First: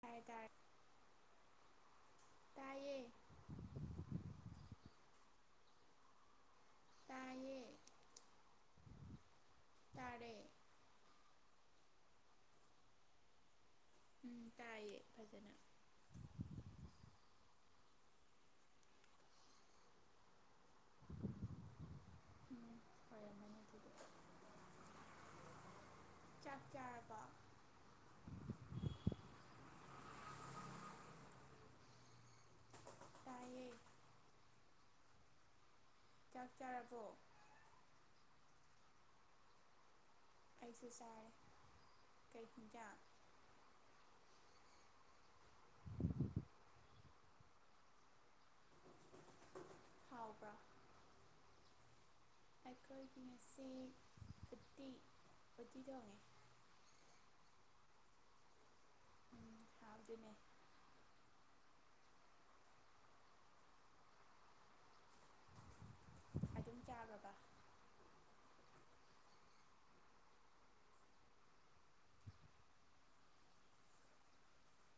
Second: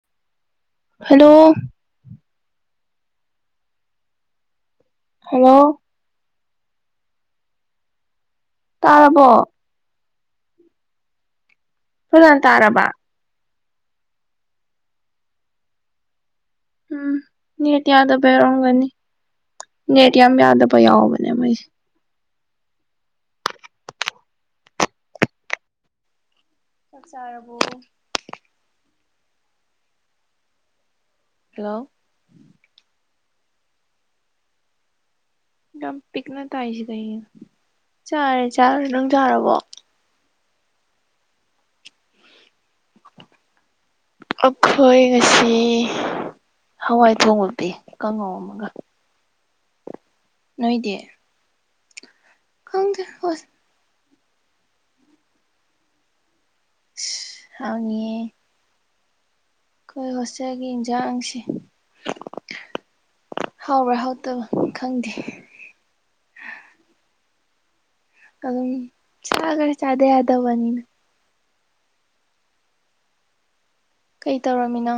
ꯇꯥꯢ ꯇꯥꯏ ꯍꯜꯂꯣ ꯇꯥꯌꯦ ꯍꯜꯂꯣ ꯇꯥꯏꯌꯦ ꯇꯥꯔꯕꯣ ꯇꯥꯔꯦ ꯅ ꯇꯥꯔꯕꯥ ꯎꯝ ꯇꯥꯏꯌꯦ ꯐꯖꯅ ꯎꯝ ꯅꯦꯠ ꯌꯥꯗꯕꯩ ꯑꯣꯢꯔꯝꯒꯅꯤ ꯅꯦꯠ ꯌꯥꯝ ꯌꯥꯗꯕ ꯌꯥꯎꯕꯅꯦ ꯃꯣꯏꯁꯦ ꯎꯝ ꯑꯣꯏꯔꯝꯃꯅꯤ ꯑꯗꯨꯗꯤ ꯆꯥꯛ ꯆꯥꯔꯕꯣ ꯍꯜꯂꯣ ꯇꯥꯏꯌꯦ ꯌꯥꯝ ꯄꯤꯛꯅ ꯆꯥꯛ ꯇꯥꯏꯁꯤ ꯆꯥꯔꯕꯣ ꯀꯩꯒꯤꯅꯣ ꯆꯥꯔꯦ ꯆꯥꯛ ꯅꯪ ꯆꯥꯔꯕꯣ ꯑꯩꯁꯨ ꯆꯥꯔꯦ ꯀꯩ ꯍꯤꯟꯖꯥꯡ ꯑꯈꯣꯏ ꯉꯁꯤ ꯍꯋꯥꯏ ꯊꯣꯡꯕ ꯄꯤ ꯀꯥꯡꯍꯧ ꯑꯃꯒ ꯍꯥꯎꯕ꯭ꯔꯣ ꯅꯣꯏꯗꯤ ꯈꯪꯗꯦ ꯑꯩꯈꯣꯏꯒꯤ ꯍꯣꯏ ꯉꯁꯤ ꯎꯇꯤ ꯎꯇꯤ ꯊꯣꯡꯉꯦ [unintelligible] ꯍꯥꯎꯅꯤꯍꯦ ꯎꯝ ꯑꯈꯣꯏ ꯍꯥꯎꯗꯨꯅꯦ ꯍꯣꯁꯇꯦꯜꯒꯤ ꯏꯟꯖꯥꯡꯁꯤ ꯍꯥꯎꯕ꯭ꯔꯥ ꯍꯥꯎꯇꯕ꯭ꯔ ꯈꯪꯗꯦ ꯑꯗꯨꯝ ꯆꯥꯒ꯭ꯔꯕ ꯑꯗꯨꯝ ꯆꯥꯒ꯭ꯔꯦ ꯆꯥꯗ ꯌꯥꯗꯕꯅꯤꯅ ꯀꯩ ꯇꯧꯔꯝꯃꯤꯅꯣ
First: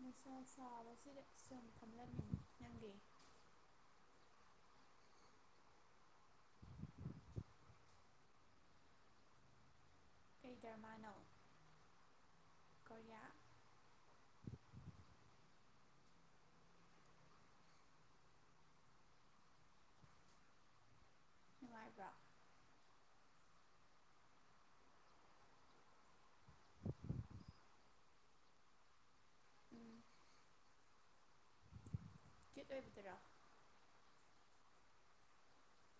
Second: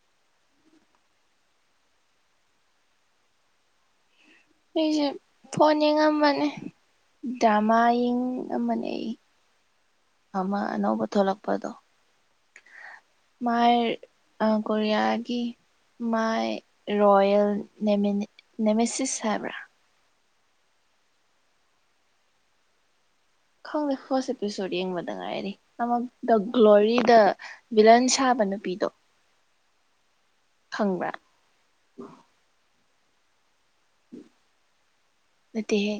ꯅꯨꯡꯁꯥ ꯁꯥꯕꯁꯤꯗ ꯁꯨꯝ ꯐꯝꯂꯝꯃꯤꯅꯤ ꯅꯪꯗꯤ ꯑꯩꯁꯤ ꯐꯣꯟ ꯌꯦꯡꯉꯝꯕꯅꯦ ꯗ꯭ꯔꯃꯥ ꯌꯦꯡꯉꯝꯕꯅꯦ ꯑꯩ ꯀꯩ ꯑꯃ ꯑꯅꯧꯕ ꯗ꯭ꯔꯃꯥꯅꯣ ꯊꯣꯛꯂꯛꯄꯗꯣ ꯀꯣꯔꯤꯌꯥ ꯃꯣꯏ ꯑ ꯀꯣꯔꯤꯌꯥꯒꯤ ꯃꯥꯏ ꯔꯣꯌꯦꯜ ꯅꯦꯃꯦ ꯅꯦꯃꯦꯁꯤꯁ ꯍꯥꯏꯕ꯭ꯔꯥ ꯅꯨꯡꯉꯥꯏꯕ꯭ꯔꯣ ꯈꯪꯗꯦ ꯐꯥꯔꯁ ꯑꯦꯄꯤꯁꯣꯗ ꯌꯦꯡꯕꯗ ꯉꯥꯏꯔꯤ ꯑꯃ ꯗ ꯒ꯭ꯂꯣꯔꯤ ꯗ ꯚꯤꯂꯟ ꯁꯥꯕ ꯅꯨꯄꯤꯗꯣ ꯎꯝ ꯈꯪꯕ꯭ꯔ ꯀ꯭ꯌꯨꯠ ꯑꯣꯏꯕꯗꯨꯔꯣ ꯅꯠꯇꯦꯍꯦ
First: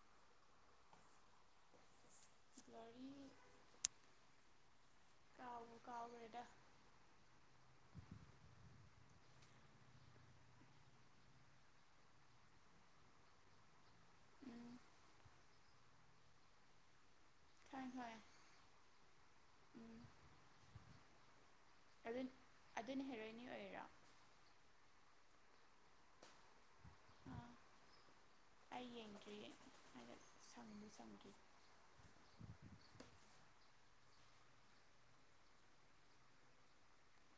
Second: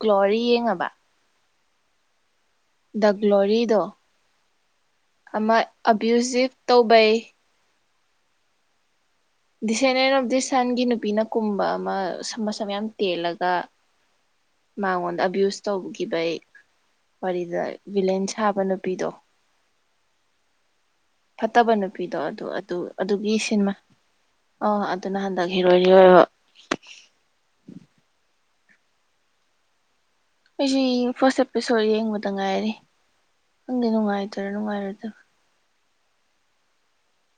ꯒ꯭ꯂꯣꯔꯤ ꯌꯦꯡꯉꯕ ꯗ ꯒ꯭ꯂꯣꯔꯤ ꯒ꯭ꯂꯣꯔꯤꯗꯣ ꯑꯃ ꯀꯥꯎꯕꯨ ꯀꯥꯎꯈ꯭ꯔꯦꯗ ꯑꯕ꯭ꯌꯨꯖꯤꯞ ꯇꯧꯕꯩ ꯗꯤꯁꯦꯅꯦꯟ ꯑꯣꯐ ꯗꯤꯁ ꯁꯟꯒꯤ ꯅꯨꯄꯤꯅ ꯀꯨꯝꯕ ꯑꯃ ꯃꯁꯝ ꯌꯥꯝ ꯇꯦꯜꯂꯒ ꯎꯝ ꯃꯉꯣꯟꯗ ꯑꯕ꯭ꯌꯨꯁ ꯇꯧꯈꯤꯕꯩ ꯋꯥꯔꯤꯗ ꯈꯪꯉꯦ ꯚꯤꯂꯦꯟ ꯁꯥꯕꯩ ꯅꯨꯄꯤꯗꯣ ꯈꯪꯉꯦ ꯎꯝ ꯐꯠꯇꯕ ꯅꯨꯄꯤꯗꯣ ꯑꯗꯨ ꯑꯗꯨ ꯑꯗꯨꯅ ꯑꯗꯨꯒꯤ ꯍꯦꯔꯣꯏꯅꯤ ꯁꯤꯟꯃꯥ ꯑꯣꯏꯔꯤꯔꯣ ꯑ ꯑꯗꯨꯅ ꯍꯟꯗꯛ ꯏꯔꯣꯏ ꯂꯣꯢꯕ ꯑꯥ ꯑꯩ ꯌꯦꯡꯗ꯭ꯔꯤꯌꯦ [unintelligible] ꯑꯩꯁꯨ ꯌꯦꯡ ꯁꯪꯗ꯭ꯔꯤ ꯐꯥꯔꯁ ꯑꯦꯄꯤꯁꯣꯗ ꯌꯦꯡꯕꯗ ꯉꯥꯏꯔꯤ ꯈꯪꯗꯦ ꯅꯨꯡꯉꯥꯏꯗꯣꯏꯔꯥ ꯅꯨꯡꯉꯥꯏꯔꯣꯢꯗ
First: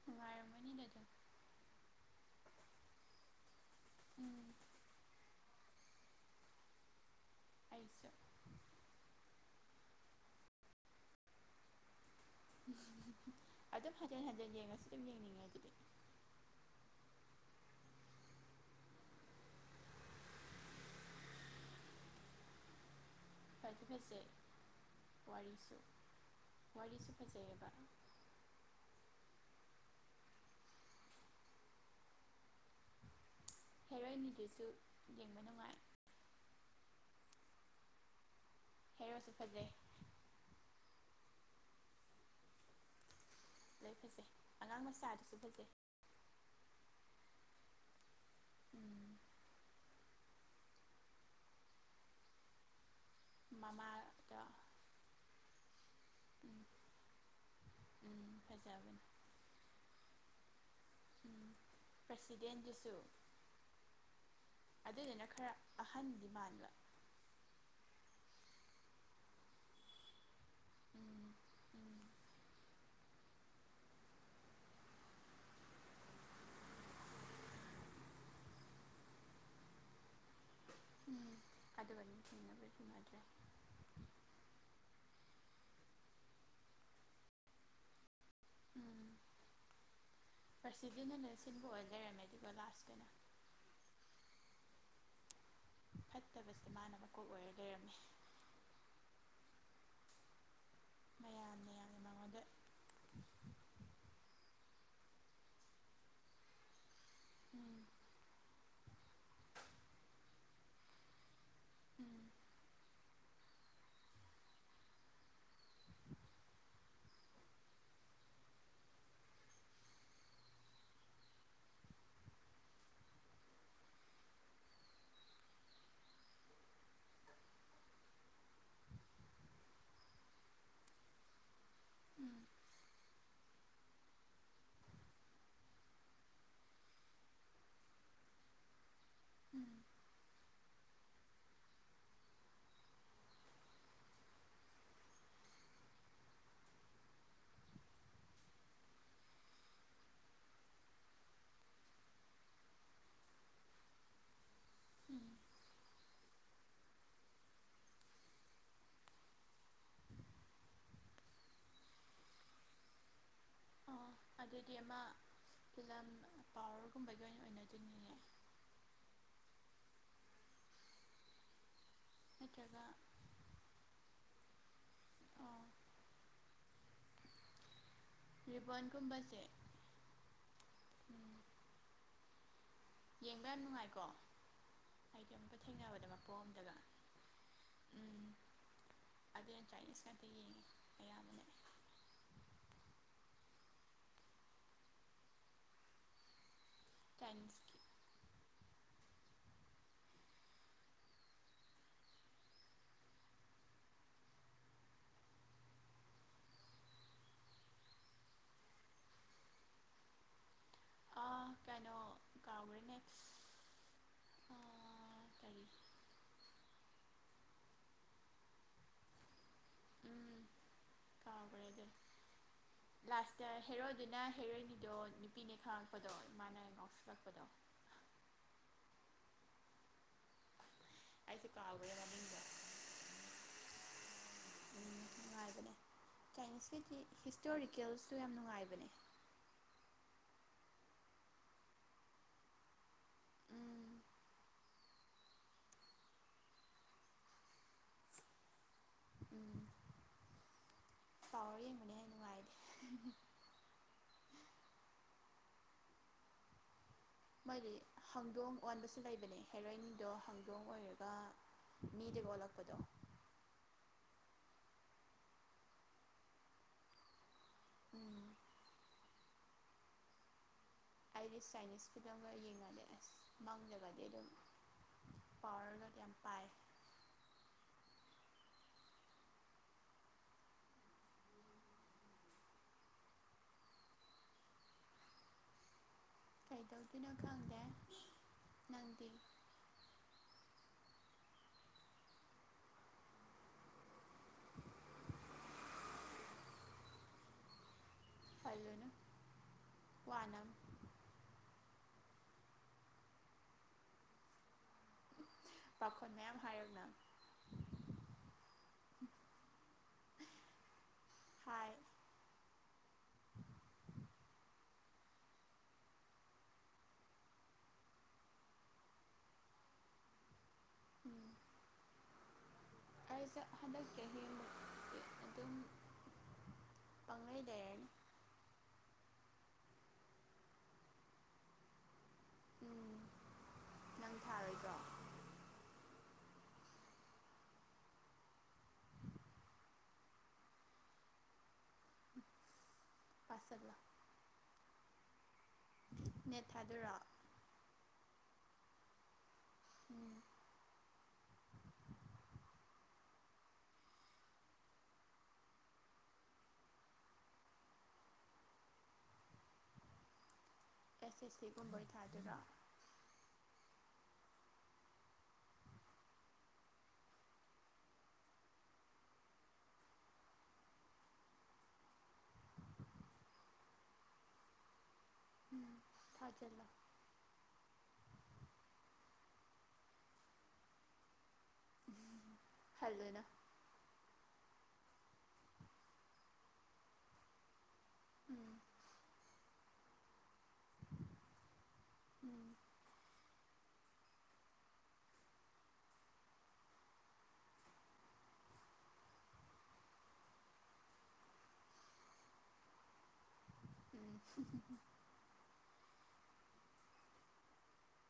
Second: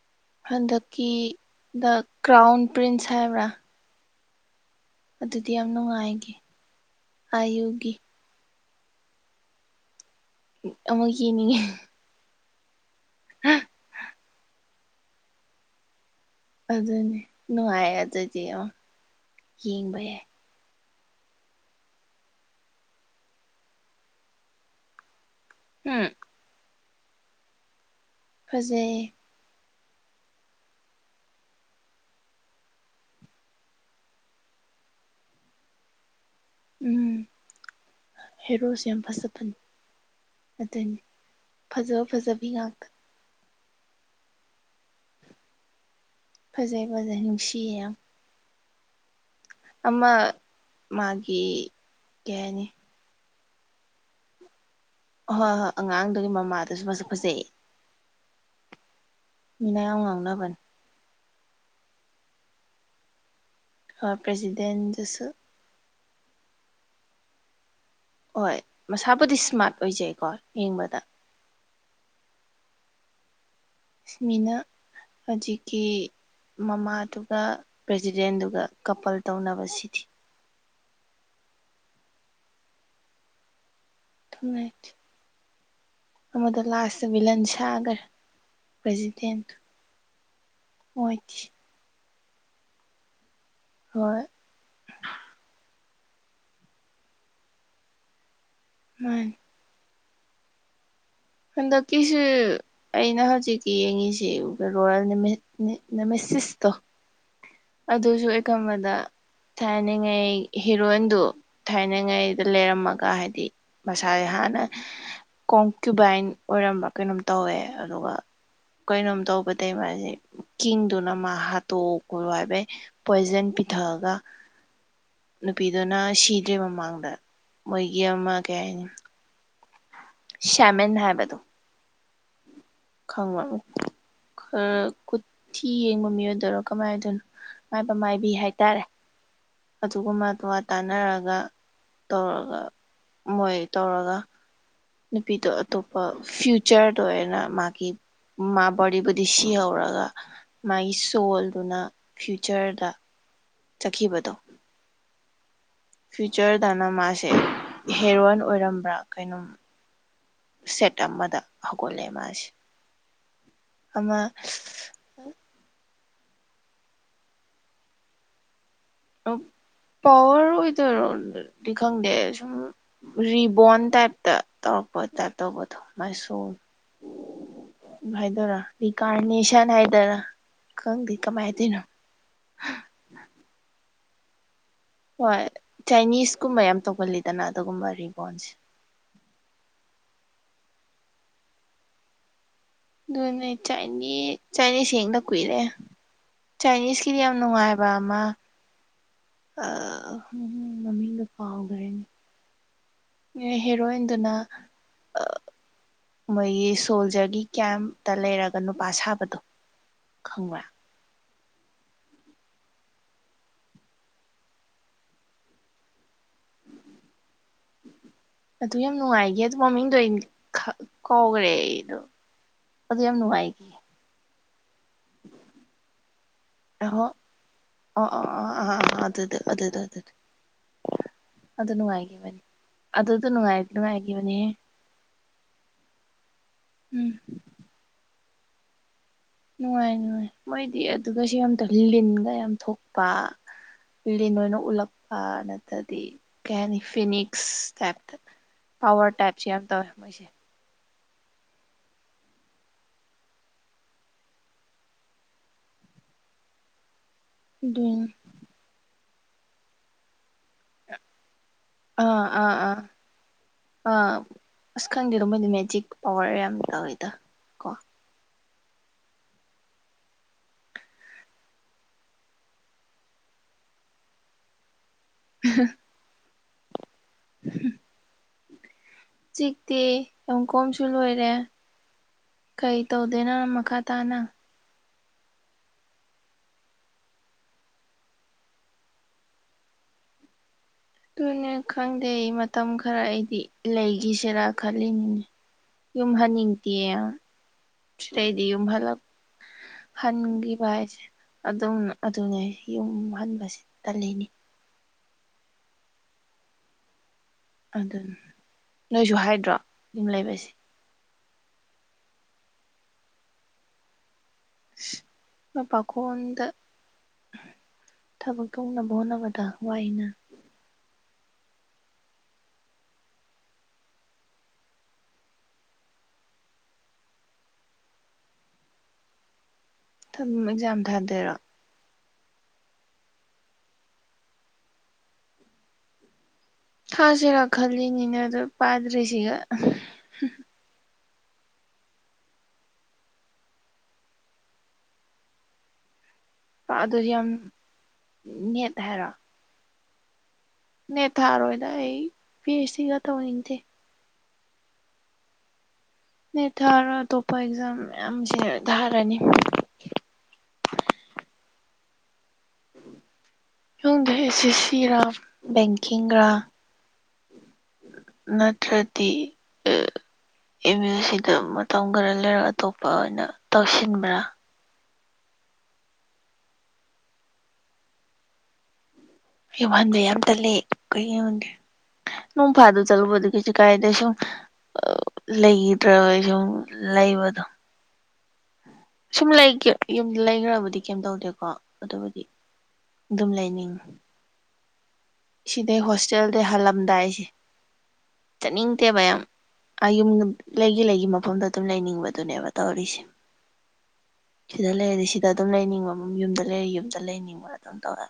ꯅꯨꯡꯉꯥꯏꯔꯝꯒꯅꯤꯗ ꯑꯗꯨꯝ ꯍꯟꯗꯛꯀꯤ ꯗ ꯀ꯭ꯔꯥꯎꯟ ꯄ꯭ꯔꯤꯟꯁ ꯍꯥꯏꯕ꯭ꯔꯥ ꯎꯝ ꯑꯗꯨꯗꯤ ꯌꯥꯝ ꯅꯨꯡꯉꯥꯏꯒꯤ ꯑꯥꯏꯌꯨꯒꯤ ꯑꯩꯁꯨ ꯑꯃꯨꯛ ꯌꯦꯡꯅꯤꯡꯉꯦ ꯑꯗꯨꯝ ꯍꯟꯖꯟ ꯍꯟꯖꯟ ꯌꯦꯡꯉꯁꯨ ꯑꯗꯨꯝ ꯌꯦꯡꯅꯤꯡꯉꯦ ꯑꯗꯨꯗꯤ ꯑꯗꯨꯅꯦ ꯅꯨꯡꯉꯥꯏ ꯑꯗꯨꯗꯤ ꯑꯣ ꯌꯦꯡꯕ ꯌꯥꯏ ꯐꯗꯤ ꯐꯖꯩ ꯋꯥꯔꯤꯁꯨ ꯎꯝ ꯋꯥꯔꯤꯁꯨ ꯐꯖꯩ ꯑꯦꯕ ꯐꯖꯩ ꯍꯦꯔꯣꯅꯤꯗꯨꯁꯨ ꯌꯦꯡꯕ ꯅꯨꯡꯉꯥꯏ ꯎꯝ ꯍꯦꯔꯣꯁꯨ ꯌꯥꯝ ꯐꯖꯕꯅꯤ ꯑꯝ ꯑꯗꯨꯅꯤ ꯐꯖꯕ ꯐꯖꯕꯤ ꯉꯥꯛꯇ ꯂꯣꯏ ꯐꯖꯩ ꯑꯉꯥꯡ ꯃꯆꯥꯗꯨꯁꯨ ꯐꯖꯩ ꯐꯖꯩ ꯐꯖꯩ ꯅꯨꯡꯁꯤꯌꯦ ꯌꯥꯝ ꯎꯝ ꯑꯃ ꯃꯥꯒꯤ ꯀꯩ ꯍꯥꯏꯅꯤ ꯃꯃꯥꯗꯣ ꯍꯣꯏ ꯍꯣꯏ ꯑꯉꯥꯡꯗꯨꯒꯤ ꯎꯝ ꯃꯃꯥꯗꯨꯁꯨ ꯃꯁꯛ ꯐꯖꯩ ꯎꯝ ꯐꯖꯕꯅꯦ ꯃꯤꯅ ꯌꯥꯝ ꯉꯥꯎꯅꯕꯅꯦ ꯎꯝ ꯄ꯭ꯔꯁꯤꯗꯦꯟꯗꯨꯁꯨ ꯍꯣꯏ ꯄ꯭ꯔꯦꯁꯤꯗꯦꯟꯗꯨꯁꯨ ꯑꯗꯨꯗꯨꯅ ꯈꯔ ꯑꯍꯟꯗꯤ ꯃꯥꯟꯗ꯭ꯔꯥ ꯑꯣꯏ ꯃꯁꯥꯕꯨꯗꯤ ꯁ꯭ꯃꯥꯔꯠ ꯑꯣꯏꯖꯩꯀꯣ ꯌꯦꯡꯕꯗ ꯎꯝ ꯎꯝ ꯃꯤꯅ ꯍꯧꯖꯤꯛꯀꯤ ꯃꯃꯥꯗꯨꯒ ꯄ꯭ꯔꯖꯤꯗꯦꯟꯗꯨꯒ ꯀꯥꯄꯜ ꯇꯧꯅꯕꯁꯤꯗꯤ ꯑꯗꯨꯒꯗꯤ ꯊꯨꯡꯅꯕꯗꯤ ꯊꯨꯡꯅꯗ꯭ꯔꯦ ꯅꯦꯡꯉꯥꯢꯇꯦ ꯑꯃꯗꯣ ꯂꯥꯁꯇ ꯕꯤꯂꯟ ꯁꯥꯒ꯭ꯔꯦ ꯄꯥꯔꯖꯤꯗꯦꯟ ꯗꯣ ꯄꯔꯥꯁꯤꯗꯤꯟꯅ ꯂꯩ [inaudible] ꯁꯤꯟꯕ ꯑꯣꯏ ꯂꯩꯔꯝꯃꯦꯗꯨꯒ ꯂꯥꯁ ꯍꯣꯏ ꯐꯠꯇꯕꯁꯤ ꯃꯥꯅ ꯃꯀꯣꯛ ꯑꯣꯏꯔ ꯂꯩꯔꯝꯃꯦ ꯃꯥꯅꯦ ꯃꯌꯥꯝꯅ ꯍꯟꯗꯛ ꯌꯥꯝꯅ ꯀꯤꯁꯨ ꯃꯉꯣꯟꯗ ꯑꯩꯅ ꯍꯧꯖꯤꯛꯀꯤ ꯌꯦꯡꯉꯤꯁꯤ ꯔꯣꯌꯦꯜ ꯅꯃꯍꯦ ꯅꯤ ꯅꯃꯁꯤꯁꯇꯣ ꯎꯝ ꯑꯗꯨꯁꯨ ꯑꯩꯅ ꯈꯥꯟꯕꯗ ꯊꯥꯏꯅꯉꯩ ꯍꯤꯔꯣꯏꯟꯗꯨ ꯎꯝ ꯊꯥꯏꯅꯉꯩꯗ ꯂꯩꯔꯝꯃꯒ ꯍꯥꯏꯗꯤ ꯃꯁꯥꯁꯦ ꯍꯥꯟꯅ ꯀꯣꯡꯀꯌꯨꯕꯥꯏꯟ ꯑꯣꯏꯔꯝꯕ ꯀꯩꯅꯣꯝ ꯇꯧꯋꯦ ꯑꯗꯨꯒ ꯀꯩꯅꯣꯝ ꯇꯧꯕꯗꯩ ꯃꯥꯁꯦ ꯀꯤꯡꯗꯨꯅ ꯃꯥ ꯍꯥꯠꯇꯣꯛꯑꯣꯅ ꯍꯥꯏꯕꯗꯩ ꯄꯣꯏꯖꯟ ꯄꯤꯊꯥꯛꯑꯒ ꯅꯨꯄꯤꯗꯨꯅ ꯁꯤꯗ꯭ꯔꯤ ꯃꯃꯥꯡꯗ ꯃꯣꯏꯒꯤ ꯑꯃ ꯀꯩ ꯍꯥꯏꯅꯤ ꯁ꯭ꯌꯥꯃꯦꯟ ꯍꯥꯏꯕꯗꯣ ꯎꯝ ꯈꯪꯕꯔꯥ ꯈꯔ ꯀꯨꯊꯤ ꯌꯦꯡꯕ ꯃꯤ ꯑꯣꯢꯗꯣꯏꯔꯣ ꯀꯃꯥꯏ ꯑꯣꯢꯗꯣꯏꯅꯣ ꯃꯥꯏꯕ ꯃꯥꯏꯕꯤ ꯍꯥꯏꯇꯥꯔꯦ ꯎꯝ ꯑꯗꯨꯒ ꯃꯥ ꯇꯥꯟꯅꯔꯒ ꯇꯧꯔꯒ ꯃꯣꯏ ꯇꯧꯔꯒ ꯅꯨꯄꯤꯗꯣ ꯑꯇꯣꯞꯄ ꯐ꯭ꯌꯨꯆꯔꯗ ꯑꯣꯏꯅ ꯃꯥꯒꯤ ꯃꯥ ꯕꯣꯔꯗꯤꯕꯨꯗꯤ ꯁꯤꯍꯧꯔꯒ ꯃꯥꯒꯤ ꯁꯣꯜꯗꯨꯅ ꯐ꯭ꯌꯨꯆꯔꯗ ꯆꯥꯠꯈꯤꯕꯗꯣ ꯎꯝ ꯐ꯭ꯌꯨꯆꯔꯗꯅ ꯃꯥꯁꯦ ꯍꯦꯔꯣꯏꯟ ꯑꯣꯏꯔꯝꯕ꯭ꯔꯥ ꯀꯩꯅꯣꯝ ꯁꯦꯠ ꯑꯃꯗ ꯍꯧꯒꯠꯂꯛꯑꯦ ꯃꯥꯁꯤ ꯑꯣ ꯑꯗꯨꯗꯤ ꯑꯃ ꯐꯤꯂꯝ ꯄꯥꯋ꯭ꯔꯒꯨꯝꯕꯒꯤ ꯑꯣꯏꯅ ꯑꯣꯏꯅꯗꯨꯏꯅꯤꯅꯦ ꯄꯋꯥꯔ ꯑꯣꯏꯗꯣꯢꯔꯣ ꯗꯤ ꯈꯪꯗꯦ ꯁꯨꯝ ꯅꯠꯇ꯭ꯔꯒ ꯔꯤꯕꯣꯟ ꯇꯥꯏꯞꯇ ꯇꯧꯔꯛꯄ ꯇꯥꯏꯞ ꯑꯣ ꯇꯧꯕꯗꯣ ꯃꯥꯏ ꯁꯣꯜ ꯍꯥꯏꯗꯣꯔꯥ ꯔꯤꯕꯣꯟꯒꯨꯝꯕꯁꯦ ꯔꯤꯀꯥꯔꯅꯦꯁꯟ ꯍꯥꯏꯗꯣꯔꯥ ꯈꯪꯗꯦ ꯎꯝ ꯀꯃꯥꯏꯟ ꯍꯥꯏꯗꯣꯏꯅꯣ ꯌꯦꯡꯕ ꯌꯥꯝ ꯅꯨꯡꯉꯥꯏꯀꯣ ꯑꯩꯗꯤ ꯍꯣꯏ ꯑꯃꯨꯛꯀ ꯊꯦꯡꯅꯕꯗ ꯃꯄꯣꯛ ꯆꯥꯏꯅꯤꯁꯀꯨꯝꯕ ꯑꯝꯗꯒ ꯌꯥꯝ ꯇꯧꯒꯜꯂꯤꯗꯅ ꯑꯗꯨꯒꯨꯝꯕ ꯎꯝ ꯔꯤꯕꯣꯟꯁꯤ ꯑꯗꯨꯅ ꯆꯥꯏꯅꯤꯁ ꯉꯥꯛꯇ ꯌꯦꯡꯉꯤ ꯑꯌꯥꯝꯕꯅ ꯑꯗꯨꯅꯦ ꯆꯥꯏꯅꯤ ꯆꯥꯏꯅꯤꯁ ꯌꯦꯡꯗ ꯀꯨꯏꯔꯦ ꯆꯥꯏꯅꯤꯁꯀꯤꯗꯤ ꯌꯥꯝ ꯁꯥꯏꯟꯁꯀꯤ ꯅꯨꯡꯉꯥꯏꯕ ꯋꯥꯃ ꯑ ꯃꯃꯤꯡ ꯃꯃꯤꯡꯒ ꯀꯥꯎꯈ꯭ꯔꯦꯅꯦ ꯉꯦ ꯍꯦꯔꯣꯏꯟꯗꯨꯅ ꯃꯣꯏꯒꯤ ꯁꯣꯜꯖꯔꯒꯤ ꯀꯦꯝꯇ ꯂꯩꯔꯒ ꯅꯨꯄꯥ ꯁꯥꯕꯗꯣ ꯈꯪꯕ꯭ꯔꯥ ꯑ ꯀꯩꯅꯣ ꯀꯥꯎꯈ꯭ꯔꯦꯅꯦ ꯑꯀꯔꯤ ꯑꯗꯨ ꯌꯥꯝ ꯅꯨꯡꯉꯥꯏꯒꯦ ꯑꯗꯨ ꯃꯃꯤꯡꯗꯣ ꯑꯩꯟ ꯎꯝ ꯈ ꯀꯧꯒꯔꯦ ꯀꯥꯎꯈ꯭ꯔꯦ ꯑꯗꯨ ꯑꯩꯗꯣ ꯑꯗꯨ ꯌꯥꯝ ꯅꯨꯡꯉꯥꯏꯒꯤ ꯑꯗꯨꯅ ꯍꯦꯔꯣꯏꯅꯤꯗꯣ ꯅꯨꯄꯤꯅꯦ ꯈꯪꯉꯛꯄꯗꯣ ꯏꯃꯥꯅ ꯉꯥꯎꯁꯤꯜꯂꯛꯄꯗꯣ ꯑꯣ ꯑꯣ ꯑꯣ ꯑ ꯑꯑ ꯑꯗꯨꯗ ꯑꯗꯨꯗ ꯗꯨꯗ ꯑꯩꯁꯨ ꯀꯥꯎꯒꯔꯦ ꯃꯃꯤꯡꯗꯣ ꯑꯗꯨꯗꯣ ꯅꯨꯡꯉꯥꯏ ꯅꯨꯡꯉꯥꯏꯈꯤꯕꯅꯦꯍꯦ ꯎꯝ ꯅꯨꯡꯉꯥꯏꯕꯅꯦ ꯆꯥꯏꯅꯤꯁꯀꯤꯗꯤ ꯎꯝ ꯍꯤꯁꯇꯣꯔꯤꯛ ꯀꯦꯜꯁꯨ ꯌꯥꯝꯅ ꯅꯨꯡꯉꯥꯏꯕꯅꯦ ꯅꯨꯡꯉꯥꯏ ꯅꯤ ꯃꯣꯏꯗꯤ ꯑꯗꯨꯒꯁꯨ ꯌꯥꯝꯇ ꯂꯤꯟꯒ ꯌꯥꯝ ꯊꯣꯛꯄ ꯎꯝ ꯂꯤꯟ ꯑꯣꯏꯅ ꯎꯠꯂꯛꯄ ꯅꯠꯇ꯭ꯔꯗꯤ ꯀꯩ ꯍꯥꯏꯅꯤ ꯐꯤꯅꯤꯛꯁ ꯇꯥꯏꯞꯇ ꯄꯋꯥꯔ ꯇꯦꯠꯁꯨ ꯌꯥꯝ ꯇꯧꯋꯦ ꯃꯣꯏꯁꯦ ꯆꯥꯎꯥꯎꯔ ꯌꯦꯡꯕꯅꯦ ꯑꯩ ꯅꯨꯡꯉꯥꯏꯗꯦ ꯃꯗꯤ ꯑꯗꯨꯏꯅꯤ ꯍꯪꯗꯣꯡ ꯑꯣꯟꯕꯁꯨ ꯂꯩꯕꯅꯤ ꯍꯦꯔꯣꯏꯟꯗꯣ ꯏꯗꯣꯡ ꯑꯣꯏꯔꯒ ꯃꯤꯗꯒꯤꯩ ꯑꯣꯜꯂꯛꯄꯗꯣ ꯑ ꯑꯁ ꯈꯪꯗꯦꯗꯣ ꯃꯣꯏꯗꯤ ꯃꯦꯖꯤꯛ ꯄꯋꯥꯔ ꯌꯥꯝ ꯇꯧꯋꯤꯗ ꯀꯣ ꯎꯝ ꯑꯩꯗꯤ ꯆꯥꯏꯅꯤꯁ ꯐꯤꯂꯝꯝꯒ ꯌꯦꯡꯉꯗꯤ ꯑꯁ ꯃꯥꯡꯖꯕꯗꯤ ꯑꯗꯨꯝ ꯄꯔꯒꯣ ꯌꯥꯝ ꯄꯥꯏ ꯎꯝ ꯆꯤꯛꯇꯤ ꯌꯨ ꯀꯣꯝꯁꯨ ꯂꯣꯏꯔꯦ ꯀꯩ ꯇꯧꯗꯦꯅꯣ ꯃꯈꯥ ꯇꯥꯅ ꯀꯩꯗꯧꯗꯣꯏꯅꯣ ꯈꯪꯗꯦ ꯅꯪꯗꯤ ꯑꯗꯨꯅꯦ ꯈꯪꯗꯦ ꯑꯩ ꯃꯇꯝ ꯈꯔ ꯑꯩꯗꯤ ꯂꯩꯈꯤꯁꯤꯔꯥ ꯈꯜꯂꯤꯅꯤꯅꯦ ꯌꯨꯝꯍꯟꯅꯤꯡ ꯅꯤꯡꯇꯤ ꯁꯤꯗꯤꯨ ꯄꯜꯂꯨꯅꯨ ꯍꯂ ꯋꯥꯅ ꯍꯪꯒꯤ ꯄ ꯍꯥꯏꯁꯦ ꯑꯗꯨꯝ ꯑꯗꯨꯅꯦ ꯌꯨꯝ ꯍꯟꯕꯁꯤ ꯇꯜꯂꯤꯅꯤ ꯄꯥꯈꯣꯟ ꯃꯌꯥꯝ ꯍꯥꯏꯔꯒꯅ ꯑꯗꯨ ꯅꯣꯏꯁꯨ ꯍꯥꯏꯗ꯭ꯔꯣ ꯌꯨꯝ ꯂꯩꯕꯁꯦ ꯍꯥꯏ ꯑ ꯄꯥꯀꯗ ꯊꯕꯛ ꯊꯣꯧꯅꯕꯣꯕꯗꯥꯛ ꯋꯥꯏꯅ ꯎꯝ ꯑꯩꯁꯦ ꯍꯟꯗꯛ ꯆꯍꯤ ꯍ ꯑꯗꯨꯝ ꯄꯉꯗ ꯊ ꯑꯦꯛꯖꯥꯝ ꯊꯥꯗꯔꯣ ꯎ ꯅꯪ ꯊꯥꯔꯣꯏꯀꯣ ꯊꯥꯁꯤꯔꯥ ꯈꯜꯂꯤꯅꯤꯅ ꯑꯗꯨ ꯄꯥꯗ꯭ꯔꯤꯁꯤꯒ ꯐꯁꯜꯂ ꯅꯦꯠ ꯄ ꯊꯥꯗꯣꯏꯔꯣ ꯑꯗꯨꯁꯨ ꯌꯥꯝ ꯅꯦꯠ ꯍꯥꯏꯔꯣ ꯀ ꯅꯦ ꯊꯥꯔꯣꯏꯗ ꯑꯩ ꯄꯤ ꯑꯩꯆ ꯁꯤꯒ ꯇꯧꯅꯤꯡꯗꯦ ꯅꯠ ꯊꯥꯔꯣ ꯑꯇꯣꯞꯄ ꯑꯦꯛꯖꯥꯝ ꯃꯌꯥꯝꯁꯦ ꯊꯥꯔꯅꯤ ꯑꯦꯁ ꯑꯦꯁ ꯁꯤ ꯒꯨꯝꯕꯩ ꯊꯥꯗꯨꯔꯥ ꯏꯃꯨꯡꯗ ꯑꯦꯁ ꯑꯦꯁ ꯁꯤ ꯔꯥ ꯕꯦꯡꯀꯤꯡꯔꯥ ꯅꯇ꯭ꯔꯗꯤ ꯑ ꯑꯦꯝ ꯌꯨ ꯁꯤꯗ ꯃꯇꯝ ꯈꯔ ꯂꯩꯔꯒ ꯑꯇꯣꯞꯄ ꯑꯣꯏꯅ ꯇꯧꯁꯤꯟ ꯕ꯭ꯔꯥ ꯊꯥꯖꯤꯜꯂꯨ ꯍꯟꯕ ꯌꯥꯝ ꯇꯠꯂ ꯀꯩꯒꯤꯒꯦ ꯅꯣꯡ ꯐꯥꯗ ꯆꯠꯂꯨꯕ ꯍꯜꯂꯨꯅꯨ ꯗ ꯀꯥꯏꯗ ꯁꯨꯝ ꯂꯩꯒꯤꯗ꯭ꯔꯕꯩ ꯁꯨꯝ ꯂꯩꯕꯗꯣ ꯎꯝ ꯁꯨꯝ ꯂꯩ ꯌꯨꯝ ꯂꯩꯒꯔꯕꯨꯗꯤ ꯀꯩꯝ ꯇꯧꯗꯦꯀꯣ ꯑꯗꯨꯕꯨꯗꯤ ꯎꯝ ꯑꯗꯨꯝ ꯂꯩꯅꯤꯡꯉꯤ ꯁꯤꯗꯩ ꯍꯣꯁꯇꯦꯜꯗꯩ ꯍꯜꯂꯝꯗꯥꯏꯁꯤ ꯆꯠꯅꯤꯡꯗꯦ ꯃꯌꯥꯝ ꯌꯨꯝ ꯂꯩꯒꯤ ꯂꯩꯒꯤ ꯃꯐꯝꯗꯣ ꯑꯗꯨꯝ ꯂꯩꯅꯤꯡꯕ ꯗꯨꯅꯦꯕ ꯇꯧꯔꯤꯁꯦ ꯎꯝ ꯁꯤꯗ ꯂꯩꯔꯗꯤ ꯁꯤꯗ ꯑꯗꯨꯝ ꯂꯩꯅꯤꯡꯕ ꯌꯨꯝꯗ ꯂꯩꯔ ꯌꯨꯝꯗ ꯂꯩꯅꯤꯡꯕ ꯑꯗꯨꯝ ꯇꯧꯔ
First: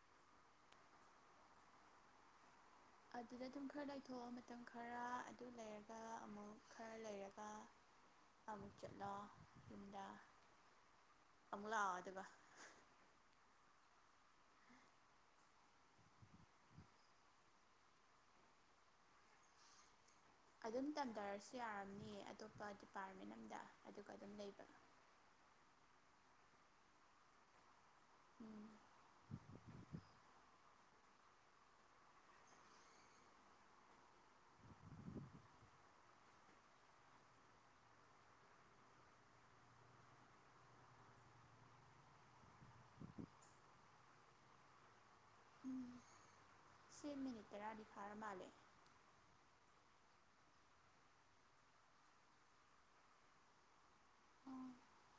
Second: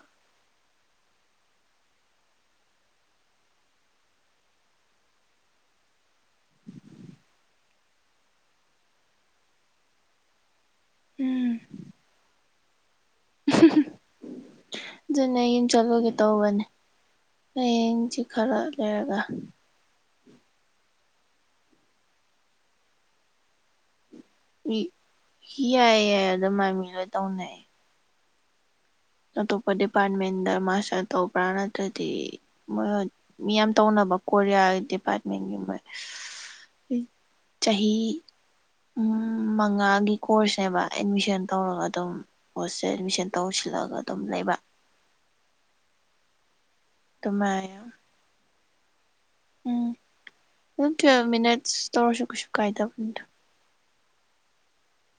ꯑꯗꯨꯗ ꯑꯗꯨꯝ ꯈꯔ ꯂꯩꯊꯣꯛ ꯑꯣ ꯃꯇꯝ ꯈꯔ ꯑꯗꯨ ꯂꯩꯔꯒ ꯑꯃꯨꯛ ꯈꯔ ꯂꯩꯔꯒ ꯑꯃꯥꯨꯛ ꯆꯠꯂꯣ ꯌꯨꯝꯗ ꯎꯝ ꯑꯃꯨꯛ ꯂꯥꯛꯑꯣ ꯑꯗꯨꯒ ꯑꯗꯨꯅꯦ ꯌꯨꯝ ꯆꯠꯂꯨꯒꯦ ꯇꯧꯕꯅꯦ ꯍꯌꯦꯡ ꯁꯤ ꯈꯔ ꯂꯩꯔꯒ ꯑꯗꯨꯝ ꯇꯝꯊꯔꯁꯨ ꯌꯥꯔꯝꯅꯤꯌꯦ ꯑꯇꯣꯞꯄ ꯗꯤꯄꯥꯔꯃꯦꯟ ꯑꯝꯗ ꯑꯗꯨꯒ ꯑꯗꯨꯝ ꯂꯩꯕ ꯃꯤ ꯌꯥꯏ ꯌꯥꯏ ꯑꯗꯣꯃꯥꯏ ꯃꯤ ꯂꯣꯏ ꯇꯧꯅꯩꯌꯦ ꯎꯝ ꯑꯇꯣꯞꯄ ꯗꯤꯄꯥꯔꯃꯦꯟꯗ ꯃꯥꯁꯇꯔ ꯇꯧꯕ꯭ꯔꯥ ꯅꯠꯇ꯭ꯔꯗꯤ ꯃꯤ ꯌꯥꯝ ꯇꯧꯅꯕ ꯀꯣꯔꯤꯌꯥ ꯗꯤꯄꯥꯔꯃꯦꯟꯒꯤ ꯃꯣꯏ ꯆꯥꯍꯤ ꯎꯝ ꯃꯉꯥꯒꯤ ꯀꯣꯔꯁ ꯅꯦꯕ ꯑꯦꯗꯃꯤꯁꯟ ꯇꯧꯔꯒ ꯑꯗꯨꯝ ꯑꯦꯗꯃꯤꯁꯟ ꯇꯧꯁꯤꯜ ꯂꯒ ꯑꯗꯨꯝ ꯂꯩꯕ ꯁꯤ ꯃꯤꯅꯤꯠ ꯇꯔꯥ ꯑꯗꯨꯃꯥꯏꯅ ꯗꯤ ꯐꯥꯔꯥ ꯃꯥꯂꯦ ꯎꯝ ꯑꯗꯨ ꯇꯨꯌꯦꯜꯕ ꯃꯤꯅꯠꯁ ꯇꯧꯔꯁꯨ ꯀꯩꯁꯨ ꯀꯥꯏꯗꯕꯅꯤꯗ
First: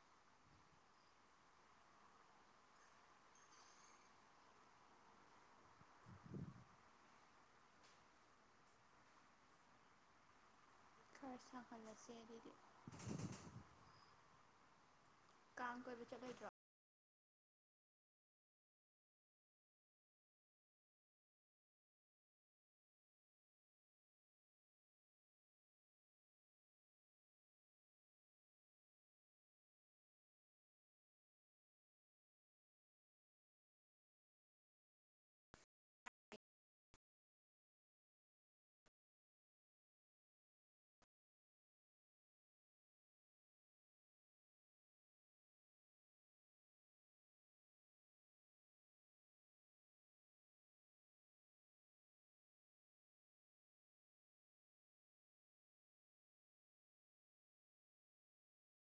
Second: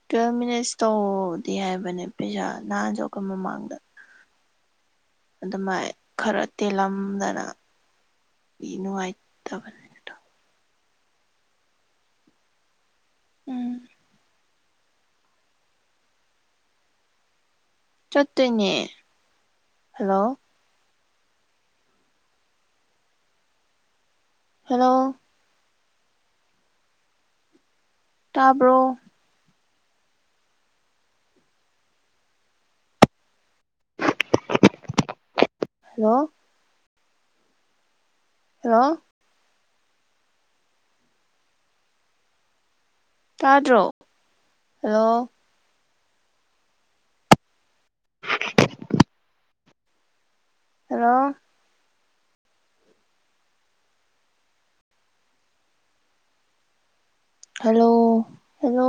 ꯇꯨꯋꯦꯜꯐ ꯃꯤꯅꯠꯁ ꯇꯧꯗꯤ ꯍꯥꯏꯕꯅꯦ ꯄꯩꯁꯥ ꯅꯍꯥꯟꯁꯨ ꯑꯩꯈꯣꯏ ꯃꯃꯥꯡꯗ ꯑꯗꯨꯃꯥꯏ ꯈꯔ ꯇꯦꯜꯂꯝꯗꯅ ꯅꯨꯡꯉꯥꯏ ꯇꯕꯅꯤ ꯈꯔ ꯁꯥꯍꯜ ꯂꯁꯦ ꯑꯗꯨꯗꯤ [inaudible] ꯀꯥꯡ ꯀꯣꯏꯕ ꯆꯠ ꯂꯣꯏꯗ꯭ꯔꯣ ꯆꯠ ꯇꯣꯏꯅꯦ ꯍꯜꯂꯣ ꯍꯂꯣ ꯇꯥꯕ꯭ꯔꯣ ꯍꯂꯣ ꯍꯂꯣ ꯇꯥꯗ꯭ꯔꯣ ꯍꯂꯣ ꯍꯂꯣ ꯍꯂꯣ ꯍꯂꯣ